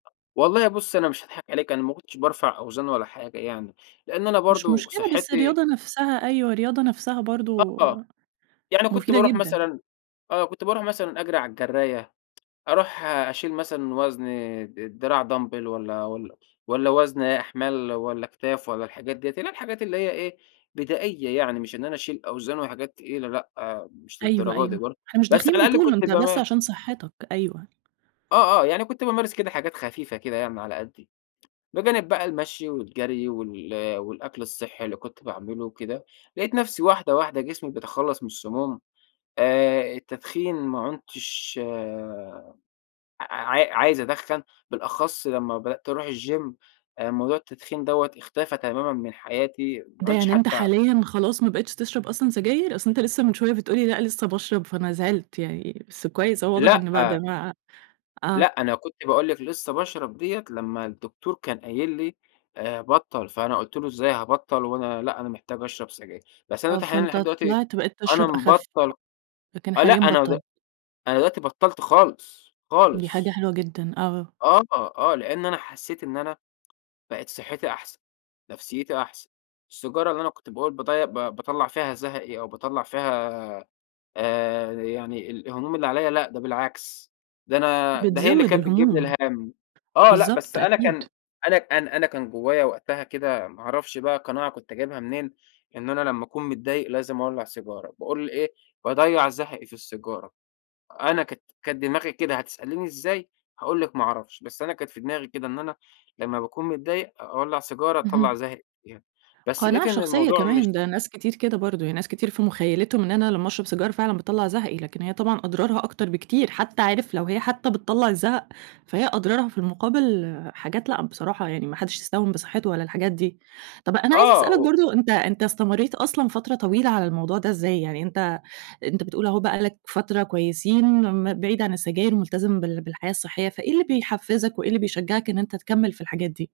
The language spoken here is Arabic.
والله بُصّي أنا مش هاضحك عليكِ، أنا ما كنتش بارفع أوزان ولا حاجة يعني، لإن أنا مش برضو مشكلة بس صحّتي رياضة نفْسها، أيوه، رياضة نفْسها برضو، آه، يعني كنت مفيدة بارُوح جدًا. مثلًا آه، كنت بارُوح مثلًا أجري على الجراية، أرُوح أشيل مثلًا وزن د دراع Dumbbell والّا والّا والّا وزن أحمال والّا أكتاف والّا الحاجات ديّة، اللي هي الحاجات اللي هي إيه، بدائية يعني مش إن أنا أشيل أوزان وحاجات تقيلة لأ، مش أيوه، للدرجة دي أيوه. برضو، إحنا مش بس داخلين على الأقل بطولة، كنت أنت بس باما عشان صحّتك، أيوه. آه، آه، يعني كنت بامارس كده حاجات خفيفة كده يعني على قدّي، بجانب بقى المشي والجري وال والأكل الصحّي اللي كنت باعمله وكده، لقيت نفْسي واحدة واحدة جسمي بيتخلّص من السموم، آآ التدخين ما عُنتش آآ ع عا عايز أدخّن، بالأخص لمّا بدأت أروح الgym، موضوع التدخين دوّة اختفى تمامًا من حياتي، ما ده عُدتش يعني أنت حتّى حاليًا خلاص ما بقيتش تشرب أصلًا سجاير؟ أصل أنت لسّه من شوية بتقول لي لأ لسّه باشرب فأنا زعِلت يعني، بس كويس أهو واضح لأ إن بعد ما لأ آه. أنا كنت باقول لِك لسّه باشرب ديّة، لمّا الدكتور كان قايل لي آآ بطَّل، فأنا قُلت له: "إزاي هابطَّل وأنا لأ أنا محتاج أشرب سجاير،" بس أنا آه، دلوقتي حاليًا فأنت لحد دلوقتي، طِلِعت بقيت أنا تشرَب أخف، مبطَّل لكن آه لأ حاليًا أنا د بطَّلت. أنا دلوقتي بطَّلت خالص، دي حاجة خالص. حلوة جدًا، آه. آه، آه، لإن أنا حسّيت إن أنا بقِت صحّتي أحسن، نفْسيتي أحسن، السيجارة اللي أنا كنت باقول بضي ب باطلَّع فيها زهقي، أو باطلَّع فيها آآ، يعني الهموم اللي عليَّ، لأ ده بالعكس، ده أنا ده هي اللي بتزوِّد كانت بتجيب لي الهموم، الهَم، آه لأ بس بالضبط أنا أكيد. كان أنا أنا أنا كان جوايا وقتها كده ما أعرفش بقى قناعة كنت جايبها منين، إن أنا لمّا أكون متضايق لازم أولَّع سيجارة، باقول إيه باضيَّع زهقي في السيجارة، أنا كانت كانت دماغي كده، هتسأليني إزاي، هاقول لِك ما أعرفش، بس أنا كانت في دماغي كده، إن أنا لمّا باكون متضايق أولَّع سيجارة أطلَّع اهم. زهقي فيها، بس لقيت قناعة إن شخصية الموضوع مش كمان، ده ناس كتير كده برضو، يعني ناس كتير في مُخيّلتهم إن أنا لمّا أشرب سيجارة فعلًا بتطلَّع زهقي، لكن هي طبعًا أضرارها أكتر بكتير، حتّى عارف لو هي حتّى بتطلَّع الزهق، فهي أضرارها في المقابل حاجات لأ بصراحة، يعني ما حدّش يستهون بصحّته ولا الحاجات دي، طَب أنا عايزة آه، أسألك و برضو أنت أنت استمريت أصلًا فترة طويلة على الموضوع ده إزاي، يعني أنت أنت بتقول أهو بقى لك فترة كويسين م بعيد عن السجاير ملتزم بال بالحياة الصحية، فإيه اللي بيحفِّزك وإيه اللي بيشجّعك إن أنت تكمّل في الحاجات دي؟